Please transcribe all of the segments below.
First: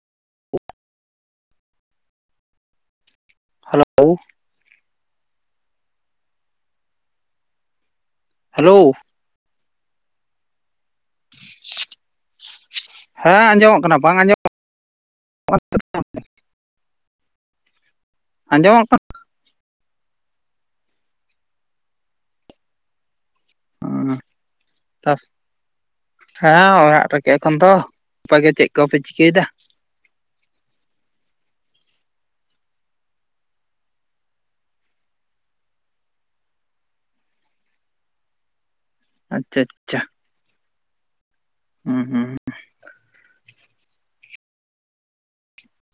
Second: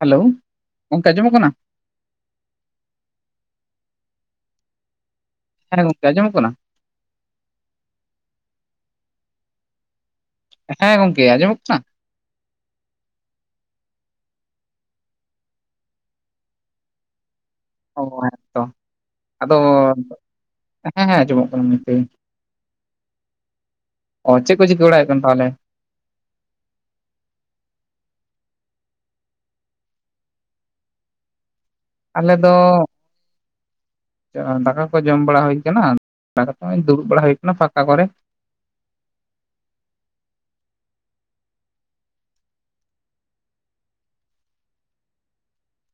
Hello ᱜᱚᱝᱠᱮ ᱟᱸᱡᱚᱢᱚᱜ ᱠᱟᱱᱟ? ᱦᱮᱞᱳ ᱦᱮᱸ ᱜᱚᱝᱠᱮ ᱟᱸᱚᱢᱚᱜ ᱠᱟᱱᱟ? ᱦᱮᱞᱳ ᱦᱮᱸ ᱜᱚᱝᱠᱮ ᱟᱸᱡᱚᱢᱚᱜ ᱠᱟᱱᱟ? ᱦᱮᱸ ᱟᱸᱡᱚᱢᱚᱜ ᱠᱟᱱᱟ ᱵᱟᱝ ᱟᱸᱡᱚᱢᱚᱜ ᱠᱟᱱᱟ, ᱚ ᱦᱮᱸ ᱛᱚ ᱟᱸᱡᱚᱢᱚᱜ ᱟᱫᱚ ᱦᱮᱸ ᱦᱮᱸ ᱟᱸᱡᱚᱢᱚᱜ ᱠᱟᱱᱟ ᱱᱤᱛᱫᱚ᱾ ᱦ ᱚ ᱪᱮᱫ ᱠᱚ ᱪᱤᱠᱟᱹ ᱵᱟᱲᱟᱭ ᱦᱩᱭᱩᱜ ᱛᱟᱥ ᱠᱟᱱᱟ [inaudible] ᱛᱟᱦᱚᱞᱮ ᱦᱮᱸ ᱚᱲᱟᱜ ᱨᱮᱜᱮ ᱮᱠᱷᱚᱱ ᱫᱚ ᱟᱯᱮ ᱜᱮ ᱪᱮᱫ ᱠᱚᱯᱮ ᱪᱤᱠᱟᱹᱭᱮᱫᱟ? ᱟᱞᱮ ᱫᱚᱼᱼ ᱫᱟᱠᱟ ᱠᱚ ᱡᱚᱢ ᱵᱟᱲᱟ ᱦᱩᱭ ᱠᱟᱱᱟ ᱫᱩᱲᱩᱵ ᱵᱟᱲᱟ ᱦᱩᱭ ᱠᱟᱱᱟ ᱯᱷᱟᱸᱠᱟ ᱠᱚᱨᱮ᱾ ᱟᱪᱪᱷᱟ ᱟᱪᱪᱷᱟ᱾ ᱦᱩᱸ ᱦᱩᱸ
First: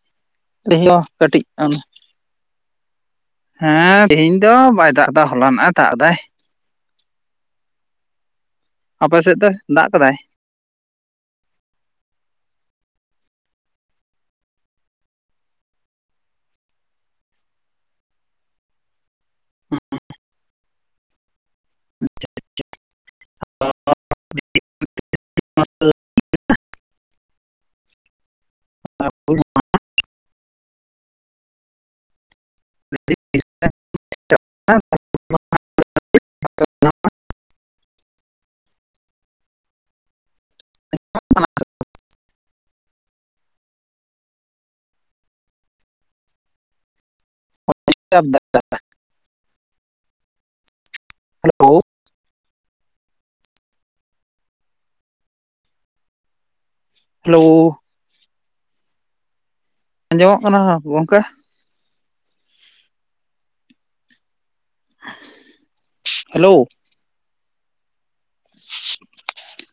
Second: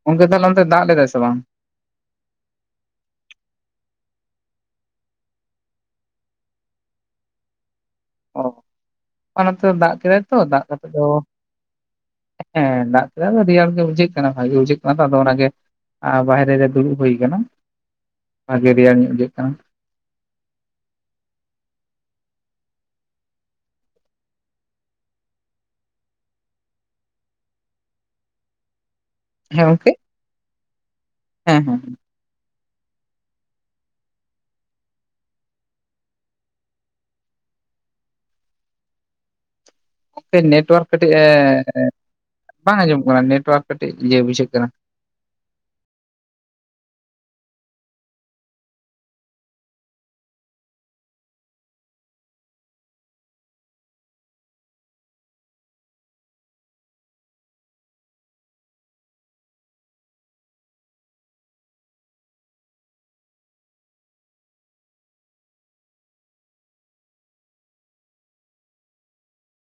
ᱜᱚᱝᱠᱮ ᱛᱟᱞᱦᱮᱼᱼ ᱠᱟᱹᱴᱤᱡ [inaudible] ᱦᱮᱸ ᱛᱮᱦᱤᱧ ᱫᱚ ᱵᱟᱭ ᱫᱟᱜ ᱫᱟ ᱦᱚᱞᱱᱟᱜ ᱫᱟᱜ ᱫᱟᱭ᱾ ᱚ ᱟᱯᱮ ᱥᱮᱫ ᱫᱚ ᱫᱟᱜ ᱠᱟᱫᱟᱭ? ᱛᱚ ᱫᱟᱜ ᱟᱫᱚ ᱦᱮᱸ ᱫᱟᱜ ᱠᱮᱫᱟᱭ ᱟᱹᱰ ᱨᱤᱭᱟᱲ ᱜᱮ ᱵᱩᱡᱷᱟᱹᱜ ᱠᱟᱱᱟ ᱵᱷᱟᱜᱮ ᱵᱩᱡᱷᱟᱹᱜ ᱠᱟᱱᱟ ᱛᱚ ᱟᱫᱚ ᱚᱱᱟᱜᱮ ᱟᱨ ᱵᱟᱦᱨᱮ ᱨᱮ ᱫᱩᱲᱩᱵ ᱦᱩᱭ ᱠᱟᱱᱟ, ᱵᱷᱟᱜᱤ ᱨᱮᱭᱟᱲ ᱧᱚᱜ ᱵᱩᱡᱷᱟᱹᱜ ᱠᱟᱱᱟ᱾ [inaudible] [inaudible] ᱦᱮᱸ ᱜᱚᱝᱠᱮ? ᱦᱮᱸ ᱦᱮᱸ᱾ [inaudible] ᱱᱮᱴᱣᱟᱨᱠ ᱠᱟᱹᱴᱤᱡ ᱮ ᱵᱟᱝ ᱟᱸᱡᱚᱢᱚᱜ ᱠᱟᱱᱟ, ᱱᱮᱴᱣᱟᱨᱠ ᱠᱟᱹᱴᱤᱡ ᱤᱭᱟᱹ ᱵᱩᱡᱷᱟᱹᱜ ᱠᱟᱱᱟ᱾ ᱰᱤᱥᱴᱟᱵ ᱫᱟᱭ᱾ ᱦᱮᱞᱳ᱾ ᱦᱮᱞᱳ᱾ ᱟᱸᱡᱚᱢᱚᱜ ᱠᱟᱱᱟ ᱵᱟᱝ ᱜᱚᱝᱠᱮ? ᱦᱮᱞᱳ᱾ [unintelligible]